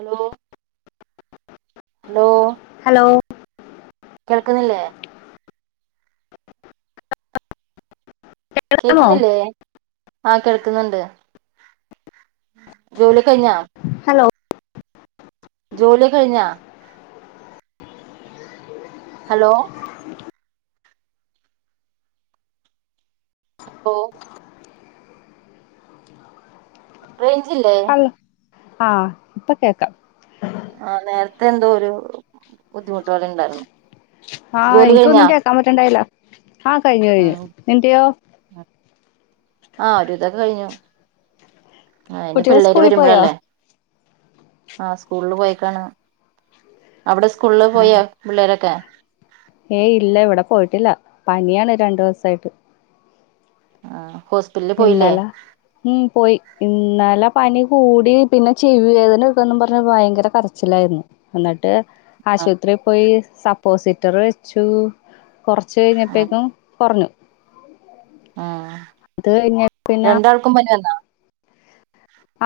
Hello. Hello hello കേൾക്കുന്നില്ലേ. കേക്കാമോ കേൾക്കുന്നില്ലേ. ആ കേൾക്കുന്നുണ്ട് ജോലി കഴിഞ്ഞോ. Hello hello. ഓ [unintelligible] റേഞ്ചില്ലേ. ഹലോ ആ, ഇപ്പാ കേക്കാം. ആ, നേരത്തെ എന്തൊരു ബുദ്ധിമുട്ട് പോലെ ഇണ്ടായിരുന്നു. ആഹ്, എനിക്കൊന്നും കേൾക്കാൻ പറ്റണ്ടായില്ല. ആ കഴിഞ്ഞു കഴിഞ്ഞു ഉം നിന്റെയോ ആഹ് ഒരു വിധൊക്കെ കഴിഞ്ഞു. കുട്ട്യാള്, സ്കൂളിൽ പോയോ. ആ സ്കൂളില് പോയിക്കാണ് അവിടെ സ്കൂളിൽ ആ പോയോ പിള്ളേരൊക്കെ ഏയ് ഇല്ല ഇവിടെ പോയിട്ടില്ല പനിയാണ് രണ്ടു ദിവസായിട്ട് ആ എന്നാല മ് പോയി ഇന്നാല പനി കൂടി പിന്നെ ചെവി വേദന എടുക്കന്ന് പറഞ്ഞ് ഭയങ്കര കരച്ചിലായിരുന്നു എന്നിട്ട് ആഹ് ആശുപത്രി പോയി സപ്പോസിറ്ററ് വെച്ചു കുറച്ച് കഴിഞ്ഞപ്പോക്കും കുറഞ്ഞു ആ അത് കഴിഞ്ഞ പിന്നെ രണ്ടാൾക്കും പനി വന്നോ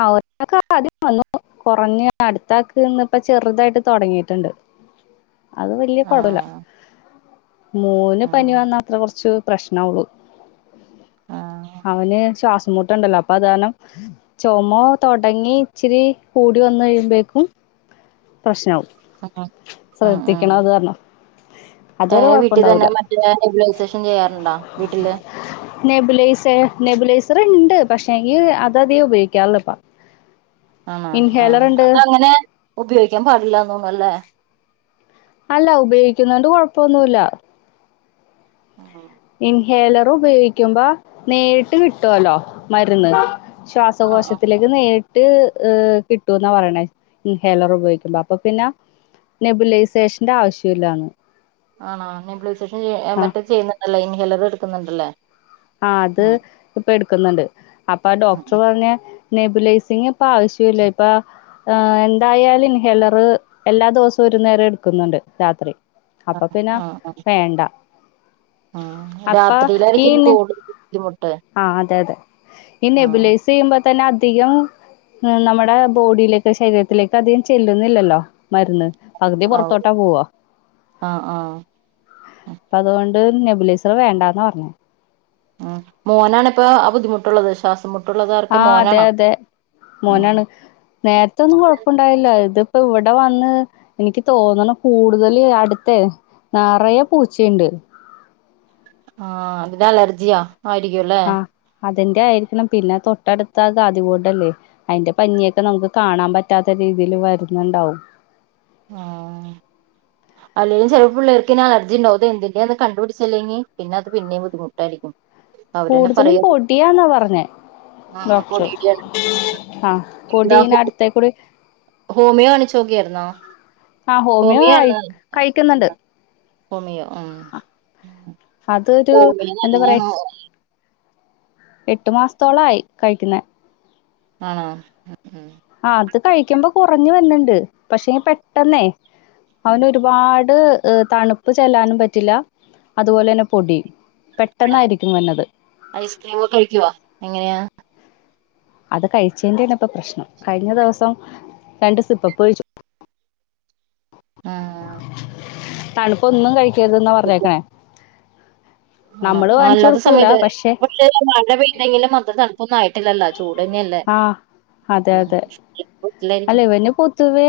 ആ ഒരാക്കെ ആദ്യം വന്നു കുറഞ്ഞ അടുത്താക്കന്ന് ഇപ്പ ചെറുതായിട്ട് തുടങ്ങിട്ടുണ്ട് അത് വല്ല്യപടുല്ല ആഹ് മൂന്ന് പനി ആഹ് വന്ന അത്ര കൊറച്ചു പ്രശ്ന ഉള്ളു ആഹ് അവന് ശ്വാസം മുട്ടുണ്ടല്ലോ അപ്പൊ അതാരണം ചുമ തൊടങ്ങി ഇച്ചിരി കൂടി വന്ന് കഴിയുമ്പോക്കും പ്രശ്‌നാവും ഉം ശ്രദ്ധിക്കണം അത് കാരണം ഏ അതുവരെ വീട്ടി തന്നെ കുഴപ്പണ്ടാവൂല മറ്റു ന നെബുലൈസേഷൻ ചെയ്യാറുണ്ടോ വീട്ടില് നെബുലൈസർ നെബുലൈസർ ഉണ്ട് പക്ഷേങ്കി അത് അധികം ഉപയോഗിക്കാറില്ലപ്പോ ആ ആ അതങ്ങനെ ഉപയോഗിക്കാൻ പാടില്ലന്ന് അല്ല ഉപയോഗിക്കുന്നോണ്ട് കോ തൊന്നൂല ആ ഇൻഹേലർ ഉപയോഗിക്കുമ്പോ നേരിട്ട് കിട്ടുവല്ലോ മരുന്ന് ആഹ് ആഹ് ശ്വാസകോശത്തിലേക്ക് നേരിട്ട ട്ട് ഹ് കിട്ടൂന്ന പറയണ ഇൻഹേലർ ഉപയോഗിക്കുമ്പോ അപ്പൊ പിന്നെ നെബുലൈസേഷന്റെ ആവിശ്യല്ലന്ന് ആണ നിമ്പ്സ് ഞ്ചഷൻ എ മറ്റെ ചെയ്യുന്ന അല്ല ഇൻഹെലൻ എടുക്കുന്നുണ്ടല്ലേ ആ അത് ഉം ഇപ്പൊ എടുക്കുന്നുണ്ട് അപ്പൊ ഉം ഡോക്ടർ ഉം പറഞ്ഞേ നെബുലൈസിംഗ് ഇപ്പ ആവശ്യമില്ല ഇപ്പ ആ എന്തായാലും ഇൻഹേലറ് എല്ലാ ദിവസവും ഒരു നേരം എടുക്കുന്നുണ്ട് രാത്രി അപ്പൊ ആഹ് പിന്നെ ആഹ് ആഹ് വേണ്ട ആഹ് അപ്പ ഈ രാത്രിയിലായിരിക്കും കൂടുതൽ ബുദ്ധിമുട്ട് ആഹ അതെ അതെ ഇ നെ ആഹ് ബലേസ് ചെയ്യുമ്പോ തന്നെ അധികം നമ്മുടെ ബോഡിയിലേക്ക് ശരീരത്തിലേക്ക് അധികം ചെല്ലുന്നില്ലല്ലോ മരുന്ന് പകുതി ആഹ് പുറത്തോട്ടാ പോവ ആഹ് ആഹ് ഉം അതുകൊണ്ട് നെബുലേസർ വേണ്ടാന്ന് പറഞ്ഞേ ഉം മോനാണ്പ്പ ആഹ് ബുദ്ധിമുട്ടുള്ളത് ശ്വാസമുട് ആഹ് അതെ അതെ ഉം മോനാണ് നേര്ത്തൊന്നും കൊഴപ്പുണ്ടായില്ല ഇത് പ്പ വടെ വന്ന് എനിക്ക് തോന്നണ് കൂടുതല് അട്ത്തെ നറയെ പൂച്ചെണ്ട് ആഹ് അതിന്റെ അലർജിയാ ആയിരിക്കുല്ലെ ആഹ് അതിന്റെ ആയിരിക്കണം പിന്നെ തൊട്ടട്ത്ത ഗാതിപോട്ടല്ലേ അയിന്റെ പഞ്ഞിയൊക്കെ നമുക്ക് കാണാൻ പറ്റാത്ത രീതില് വര്ന്നുണ്ടാവും. ആഹ് അല്ലേലും ചെലപ്പുള്ളേർക്കിനാർജിണ്ടാവും ഇതെന്തിന്റെന്ന് കണ്ടുപിട്ച്ചില്ലെങ്കി പിന്നെ അത് പിന്നേ ബുദ്ധിമുട്ടായിരിക്കും. അവരന്നെ കൂടുതലും പറയും പൊടിയാന്നാ പറഞ്ഞേ ആഹ് ഡോക്ടർ. പൊടിയുടെയാണ് ആഹ് ഇതാ പൊടീനട്ത്തേക്കുടി ഹോമിയോ കാണിച്ചോക്ക്യാര്ന്നോ? ആഹ് ഹോമിയോ ഹോമിയ ആയി കഴിക്കുന്നുണ്ട് ഹോമിയോ ആഹ് അതൊരു എന്ത പറയാ എട്ടു മാസത്തോളായി കഴിക്ക്ന്നെ ആണോ ഉം ഉം ആഹ് അത് കഴിക്കുമ്പോ കൊറഞ്ഞു വരുന്നുണ്ട്. പക്ഷെ പെട്ടെന്നേ ഉം അവനൊരുപാട് തണുപ്പ് ചെല്ലാനും പറ്റില്ല അതുപോലെന്നെ പൊടിം ഐസ്ക്രീമൊക്കെ കഴിക്കുവൊ എങ്ങനെയാ അത് കഴിച്ചേന്റൊണ് ഇപ്പൊ പ്രശ്നം കഴിഞ്ഞ ദിവസം രണ്ട് സിപ്പപ്പ് കഴിച്ചു. ആഹ് തണുപ്പ് ഒന്നും കഴി ക്കരുതന്നാ പറഞ്ഞേകാണെ [unintelligible] അല്ലാത്ത സമയത്ത് പക്ഷെ മഴപെയ്തെങ്കിലും അത്ര തണുപ്പ് ഒന്നുയി ട്ടില്ലല്ലോ ആഹ് അതെ അതെ അല്ല വീട്ടിലായിരിക്കും ഇവന് പൊതുവേ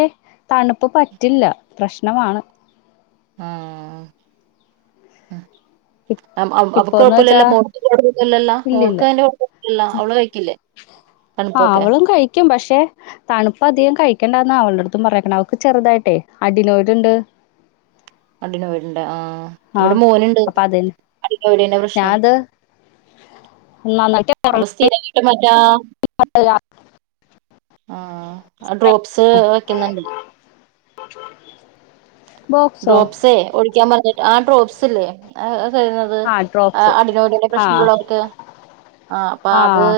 തണുപ്പ് പ പറ്റില്ല പ്രശ്നമാണ് ആഹ് ആ [unintelligible] ഇപ് അവക്ക് ഇപ്പൊന്ന് വെച്ചാ കൊഴപ്പലല്ലോ മോൾ [unintelligible] ഇല്ലില്ല മോൾക്ക് ന്റെ [unintelligible] അവള് കഴിക്കില്ലേ തണുപ്പൊക്കെ തണുപ്പ അധികം കഴിക്കണ്ടന്ന അവളുടെ അടുത്തും പറഞ്ഞേക്കണത് അവക്ക് ചെറുതായിട്ടെ അടിനോയിടൂണ്ട് ആഡിനോയിഡ് ഇണ്ട ആഹ് ഇവിടെ മോനുണ്ട് അപ്പൊ അത് അഡിനോയിഡിന്റെ പ്രശ്നം ഞാനത് നന്നായിട്ട് അവൻ സ്ഥിര രാ ആഹ് ഡ്രോപ്സ് വെക്കുന്നുണ്ട് ബോക്സോ ഡ്രോപ്സെ ഒഴിക്കാൻ പറഞ്ഞിട്ട് ആ ഡ്രോപ്സ് സില്ലേ ആ തരുന്നത് ആഹ് ഡ്രോപ്സ് അടിനോൽഡിൻ്റെ ആഹ് പ്രശ്നമുള്ളവർക്ക് ആ അപ്പൊ അത് ആഹ്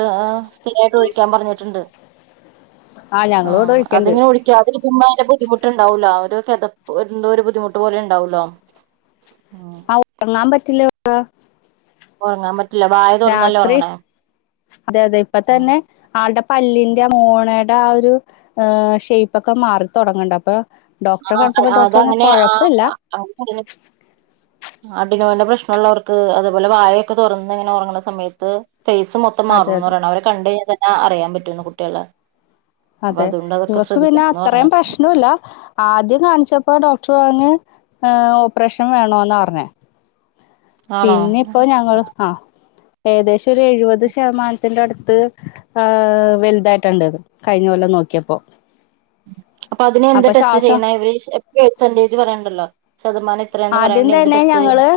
സ്ഥിരായിട്ട് ഒഴിക്കാൻ പറഞ്ഞിട്ടുണ്ട്. ആഹ് ആ ഞങ്ങള് ഇവിടെ ഒഴിക്കണ്ട് അതിനി ഒഴിക്കാതെ ഇരിക്കുമ്പോൾ അതിൻ്റെ ബുദ്ധിമുട്ടുണ്ടാവൂല കിതപ് എന്തോ ഒരു ബുദ്ധി ബുദ്ധിമുട്ട് പോലെ ഉണ്ടാവല്ലോ ആ ഉറങ്ങാൻ പറ്റില്ല [unintelligible] ഉറങ്ങാൻ പറ്റി രാത്രി അതെ അതെ ഇപ്പ തന്നെ ആൾടെ പല്ലിന്റെ മോണയുടെ ആ ഒരു ഷേപ്പ് ഒക്കെ മാറിത്തുടങ്ങുന്നുണ്ട് അപ്പൊ ഡോക്ടറെ ആ കാണിച്ചപ്പോ ഡോക്ടർ പറഞ്ഞ് അതങ്ങനെ ആ കൊഴപ്പില്ല [inaudible] അടിനോഡിന്റെ പ്രശ്നം ഉള്ളവർക്ക് അതേപോലെ വാഴയൊക്കെ തുറന്ന് ഇങ്ങനെ ഉറങ്ങണ സമയത്ത് ഫേസ് മൊത്തം അതെ മാറുന്ന് അതെ പറയണ അവരെ കണ്ടു കഴിഞ്ഞ അറിയാൻ പറ്റുന്ന് കുട്ടികളെ അപ്പൊ അതെ അതുകൊണ്ട് അതൊക്കെ ഇവക്ക് പിന്നെ ശ്രദ്ധിക്കണംന്ന് പറഞ്ഞ് അത്രയും പ്രശ്നമില്ല ആദ്യം കാണിച്ചപ്പോ ഡോക്ടർ പറഞ്ഞ് ഓപ്പറേഷൻ വേണോന്നാ പറഞ്ഞേ ആണോ പിന്നെപ്പോൾ ഞങ്ങള് ആ ഏകദേശ എഴുപത് ശതമാനം ത്തിന്റെ അടുത്ത് ആ വലുതായിട്ടുണ്ട്ത് കഴിഞ്ഞ കൊല്ലം നോക്കിയപ്പോ അപ്പൊ അതിന് എന്ത് ടെസ്റ്റ് ചെയ്യണ ഇവര് പെർസെന്റേജ് പറയണ്ടല്ലോ ശതമാനം ഇത്രയാന്ന് ആദ്യം പറയണ്ട എന്ത് തന്നെ ടെസ്റ്റ് ഞങ്ങള് ചെയ്യണം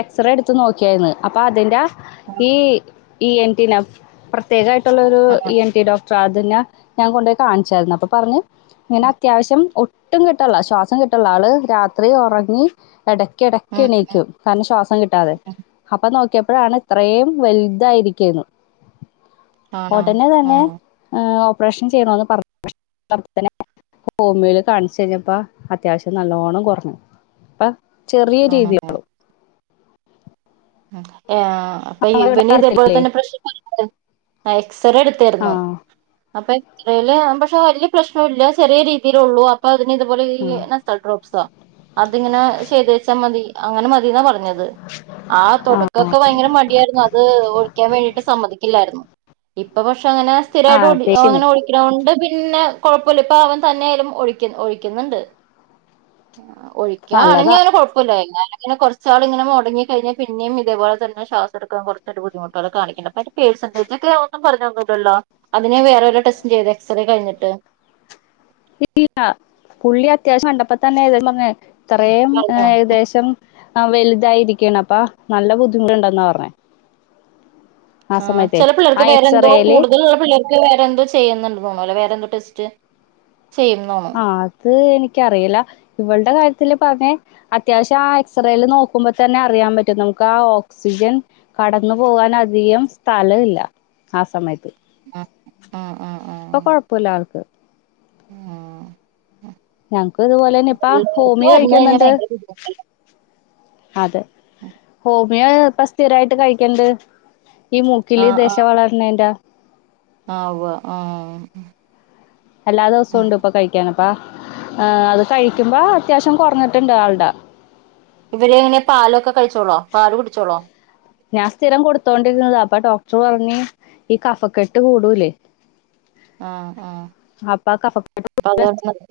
എക്സറേ എടുത്ത് നോക്കിയാരുന്നു അപ്പൊ അതിന്റെ ഉം ഈ ഇ എൻ ടി നെ പ്രത്യേക ത്തുള്ളൊരു ഉം ഇ എൻ ടി ഡോക്ടർ തിനെ ഞാൻ കൊണ്ടുപോയി കാണിച്ചായിരുന്നു അപ്പൊ പറഞ്ഞ് ഇങ്ങനെ അത്യാവശ്യം ഒട്ടും കിട്ടണില്ല ശ്വാസം കിട്ടണില്ല ആള് രാത്രി ഉറങ്ങി ഇട കിടക്ക ഉം ഉം ഉം എണീക്കും കാരണം ശ്വാസം കിട്ടാതെ അപ്പൊ നോക്കിയപ്പോൾ അപ്പോഴാണ് ഇത്രയും വലുതായിരിക്കുന്നത് ആണോ ഉടനെ തന്നെ ഉം ഏഹ് ഓപ്പറേഷൻ ചെയ്യണന്ന് പറഞ്ഞ ക്ഷെ [unintelligible] ഹോമിയയിൽ കാണിച്ചു കഴിഞ്ഞപ്പോ അത്യാവശ്യം നല്ലോണ്ണം കൊറഞ്ഞു അപ്പ ചെറിയ ആണോ രീതിയള്ളു ഉം ആഹ് അപ്പൊ നമ്മുടെ ഇവിടെ ഇവന് ഇതേപോലെ അടുത്തില്ലേ തന്നെ പ്രശ്‌നം ആയി എക്സ് റേ ആ എടുത്തായിരുന്നോ അപ്പൊ എക്സ്റേയില് പക്ഷെ വല്യ പ്രശ്നം ഇല്ല ചെറിയ രീതിയിലെ ഉള്ളു അപ്പൊ അതിന് ഇതുപോലെ ഈ ആ നസൽ ഡ്രോപ്സോ അതിങ്ങനെ ചെയ്ത് വേച്ചാൽ മതി. അങ്ങനെ മതിന്നാ പറ ഞ്ഞത്. ആ തുടക്കൊക്കെ ഭയങ്കര മടിയായിരുന്നു അത് ഒഴിക്കാൻ വേണ്ടിട്ട് സമ്മതിക്ക ത്തില്ലായിരുന്നു ഇപ്പൊ പക്ഷെ അങ്ങനെ സ്ഥിരമായിട്ട് ആഹ് ഓഴി തേക്കും അങ്ങനെ ഒഴിക്കണ കൊണ്ട് പിന്നെ കൊഴപ്പമില്ല ഇപ്പ അവൻ തന്നെ ആയാലും ഒഴിക്കും ഒഴിക്കുന്നുണ്ട്. നല്ലതാ ഒഴിക്കാങ്ങനെ കുഴപ്പില്ലാരുന്നു അങ്ങനെ കുറച്ചു നാൾ ഇങ്ങനെ മുടങ്ങി കഴിഞ്ഞ പിന്നെയും ഇതേപോലെ തന്നെ ശ്വാസ എടുക്കാൻ കുറച്ച് ബുദ്ധിമുട്ടൊക്കെ കാണിക്കണ്ട്. അപ്പ പേർസന്റെജ് ഒ ഒന്നും പറഞ്ഞുതന്നല്ലോ അതിനെ വേറെ ടെസ്റ്ററ്റ് ചെയ്ത് എക്സറേ കഴിഞ്ഞിട്ട് ഇല്ല പുള്ളി അത്യാവശ്യം കണ്ടപ്പ തന്നെ ഏതെങ് ഇത്രയും പറഞ്ഞോ ഏകദേശം ആ വലുതായിരിക്കാണ് അപ്പാ നല്ല ബുദ്ധിമുട്ടുണ്ടുന്നാ പറഞ്ഞേ ആ ചില പിള്ളർക്ക് വേറെന്തോ എക്സറേയില് കൂടുതല ഉള്ള പിള്ളേർക്ക് വേറെന്തോ ചെയ്യുന്നുണ്ടതോണോ അല്ലോ വേറെന്തോ ടെസ്റ്റ് ചെയ്യുന്നോണ് ആ അത് എനിക്ക് എനിക്കിയില്ല ഇവളടെ കാര്യത്തില്‌ പറഞ്ഞേ അത്യാവശ്യം ആ എക്സ്റേയില് നോക്കുമ്പോ തന്നെ അറിയാൻ പറ്റും നമുക്ക് ആ ഓക്സിജൻ കടന്നു പോകൻ അധികം സ്ഥലം ഇല്ല ആ സമയത്ത്. ആഹ് ആഹ് ഇപ്പൊ കൊഴപ്പില്ല ആൾക്ക്. ആ ഞങ്ങക്ക് ഇതുപോലെന്നെ ഇപ്പാ ഹോമിയോ വന്ന് കഴിഞ്ഞാ കഴിക്കുന്നുണ്ട്. ഭയങ്കര ബുദ്ധിമുട്ടാ അതെ ഹോമിയോ ഇപ്പൊ സ്ഥിരായിട്ട് കഴിക്കണ്ട്. ഈ മൂക്കില് ദെശവളർണേന്റെ ആവുവ ആ എല്ലാ ദിവസവും ഉണ്ട് ഇപ്പൊ കഴിക്കാന്. അപ്പ ആ അത് കഴിക്കുമ്പോ അത്യാവശ്യം കുറഞ്ഞിട്ടുണ്ട് ആളുടെ ഇവര് എങ്ങനെ പാലൊക്കെ കഴിച്ചോളോ പാല് കുടിച്ചോളോ ഞാൻ സ്ഥിരം കൊടുത്തോണ്ടിരുന്നതാ അപ്പൊ ഡോക്ടർ പറഞ്ഞ് ഈ കഫക്കെട്ട് കൂടൂലേ ആ ആ അപ്പൊ കഫക്കെട്ട് പയേത് അല്ലെ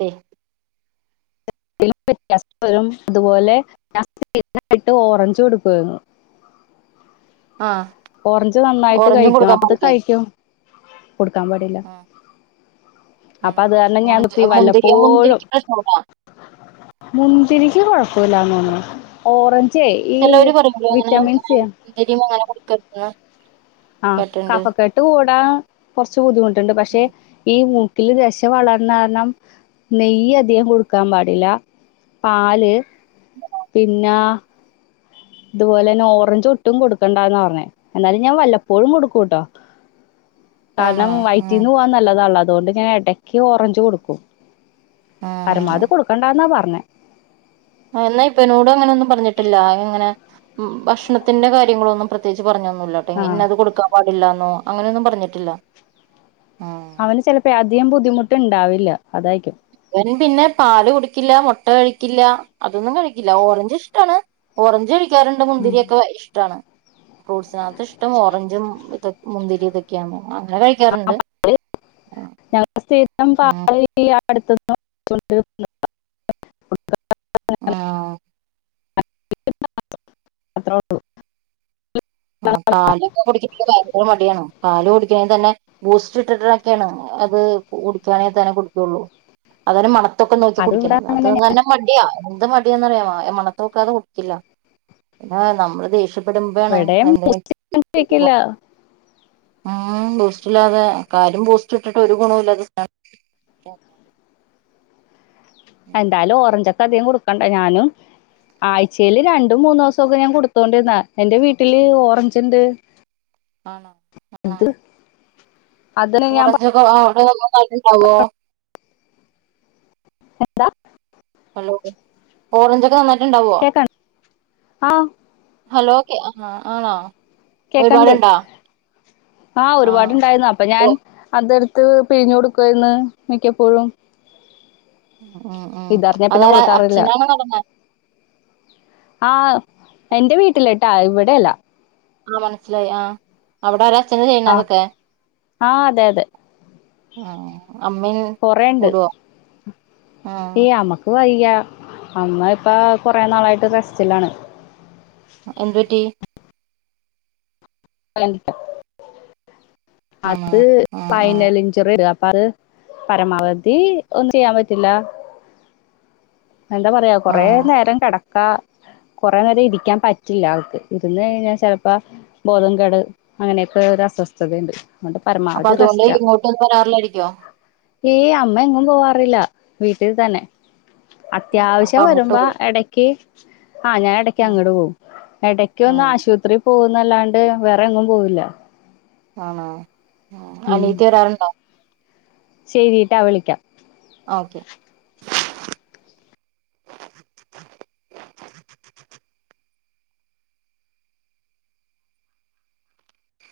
പിന്നെ വ്യത്യാസവും അതുപോലെ [unintelligible] എന്നിട്ട് ഓറഞ്ച്കൊടുക്കുവായിരുന്നു. ആഹ് ഓറഞ്ച് നന്നായിട്ട് ഓറഞ്ചും കഴിക്കും കൊടുക്കാൻ അപ്പത് പാടില്ലേ കഴിക്കും. കൊടുക്കാൻ പാടില്ല. ആഹ് അപ്പൊ ആണോ അത് കാരണം ഞാൻ ഓറഞ്ച് മുന്തിരിയോ നിർത്തിവല്ലപ്പോഴും മുന്തിരിക്ക് പ്രശ്നമുണ്ടോ മുന്തിരിക്ക് കൊഴപ്പമില്ലന്ന് തോന്നുന്നു ഓറഞ്ച് ഏ ഈ ചെലോര് പറയൂലേ അങ്ങനെ വിറ്റാമിൻ സി മുന്തിരിയും [inaudible] ആഹ് കേട്ടിട്ടുണ്ട് കഫക്കെട്ട് കൂടാ കുറച്ച് ബുദ്ധിമുട്ട് ണ്ട് പക്ഷെ ഈ മൂക്കില് ക്കില് ദശ വളർന്നാരണം നെയ്യധികം കൊടുക്കാൻ പാടില്ല പാല്- പിന്നാ അതുപോലെന്നെ ഓറഞ്ച് ഒട്ടും കൊടുക്കണ്ടാന്ന പറഞ്ഞെ എന്നാലും ഞാൻ വല്ലപ്പോഴും കൊടുക്കൂട്ടാ കാരണം ആണോ ആഹ് വൈറ്റീന്നു പോവാൻ നല്ലതാള്ള അതുകൊണ്ട് ഞാൻ ഇടയ്ക്ക് ഓറഞ്ച് കൊടുക്കും ആഹ് പരമാവധി കൊടുക്കണ്ടാന്നാ പറ ഞ്ഞെ എന്നാ ഇവനോട് അങ്ങനെ ഒന്നും പറഞ്ഞിട്ടില്ല ഇങ്ങനെ ഭക്ഷണത്തിന്റെ കാര്യങ്ങളൊന്നും പ്രത്യേയിച്ച് പറഞ്ഞൊന്നൂല്ലട്ടാ ആഹ് ഇന്നത് കൊടുക്കാൻപാട് ല്ലാന്നോ അങ്ങനൊന്നും പറഞ്ഞിട്ടില്ല ഉം അവന് ചിലപ്പേ അധികം ബുദ്ധിമുട്ട് ഇണ്ടാവില്ല അതായിരിക്കും ഇവൻ പിന്നെ പാല് കുടിക്കില്ല മുട്ട കഴിക്കില്ല അതൊന്നും കഴിക്കില്ല ഓറഞ്ച് ഇഷ്ടമാണ് ഓറഞ്ച് കഴി ക്കാറിണ്ട് മുന്തിരിയൊക്കെ ഇഷ്ട്ടാണ് ഫ്രൂട്സാ ഇഷ്ടം ഓറഞ്ചും ഇതൊ മുന്തിരിയിതൊക്കെയാണ് ആ ഉം ഞങ്ങള സ്ഥിം [unintelligible] അടു [unintelligible] ആ ത്ര [unintelligible] ആ പാലൊക്കെ കുടിക്കാനിവന് ഭയങ്കര മടിയണ് പാല് കുടിക്കണെങ്കിൽ തന്നെ ബൂസ്റ്റ് ഇട്ടിട്ടുള്ളെക്കേണ് അത് കുടിക്കാണെങ്കിൽ തന്നെ കുടിക്കുള്ളു അതന്നെ മണ നമ്മക്കൊക്കെ നോക്കി അത് കുടിക്കണ ഇവിടെ അത് അങ്ങനെന്നെ തന്നെ മടിയ എന്ത് മടി എന്നറിയാമ മണത്തോക്കാതെ കുടിക്കില്ല പിന്നെ നമ്മള് ദേഷ്യ പ്പെടുമ്പേണ് ക്കില്ല [unintelligible] ഉം ബൂസ്റ്റ് ഇല്ലാതെ കാര്യം ബൂസ്റ്റ് ഇട്ടിട്ട് ഒരു ഗുണോല്ല എന്തായാലും ഓറഞ്ച് അധികം കൊടുക്കണ്ട ഞാനും ആഴ്ചേല് രണ്ടും മൂന്നോസോക്ക ഞാൻ കൊടുത്തോണ്ടിരുന്ന എൻന്റെ വീട്ടില് ഓറഞ്ച് ഇണ്ട് ആണോ [unintelligible] അതിന് ഞാൻ ഓറഞ്ചക ആ [unintelligible] [unintelligible] ണ്ടാവോ എന്താ മുമെന്റ് ഇണ്ടാവോ കേക്കണ്ട ആഹ് ഹലോ ആ ആഹ് ആണോ കേക്കണ്ട് ഒരുപാടുണ്ടോ ആ ആഹ് ഒരുപാടുണ്ടായിരുന്നു അപ്പൊ ഞാൻ ഓ അതെട് ത്ത് പിഴിഞ്ഞു കൊടുക്കായിരുന്ന് മിക്കപ്പോഴും ഉം ഉം ഇതറിഞ്ഞ പിന്നെ അതാര കൊടുക്കാറില്ല അച്ഛനാണൊ നടന്നെ ആഹ് എന്റെ വീട്ടില് ട്ടോ ഇവിടെയല്ല ആ മനസ്സിലായി ആ അവിടെ ആരാ അച്ഛനാ ചെയ്യണെ ആ ഹ് അതൊക്കെ ആ അതെ അതെ ആ കൊറേണ്ട് ഏ ആഹ് അമ്മക്ക് വയ് - യ്യാ അമ്മ ഇപ്പ കൊറേ നാളായിട്ട് റെസ്റ്റിലാണ് എന്ത് പറ്റി [unintelligible] ആണോ അത് ആഹ് ആഹ് ഫൈനലിഞ്ചിറെടാ [unintelligible] ന്ന് [unintelligible] പരമാവധി ഒന്നും ചെയ്യാൻ പറ്റില്ല എന്താ പറയാ കൊറേ ആഹ് നേരം കെട ക്കാ കൊറേ നേരം ഇരിക്കാൻ പറ്റില്ല അവൾക്ക് ഇര്ന്ന് കഴിഞ്ഞാ ചെലപ്പ ബോധംകെട് അങ്ങനെയൊക്കെ ഒരു അസ്വസ്ഥതയ്ണ്ട്. അപ്പൊ അതോണ്ട് ഇങ്ങോട്ട് ഒന്നും വരാറില്ലായിരിക്കോ? ഏ അമ്മ എങ്ങും പോവാറില്ല വീട്ടിൽ തന്നെ. അപ്പൊ അത്യാവശ്യം അങ്ങോട്ട് വരുമ്പോ പോവും എടക്ക് ആ ഞാൻ എടയ്ക്ക് അങ്ങട് പോവും എടയ്ക്കൊന്ന് ഉം ആശുവത്രി പോ ന്നല്ലാണ്ട് വേറെ എങ്ങും പോവില്ല. ആണോ? അനിയത്തി വരാറ്ണ്ടോ? ശരി ട്ടോ, വിളിക്കാം. ഓക്കെ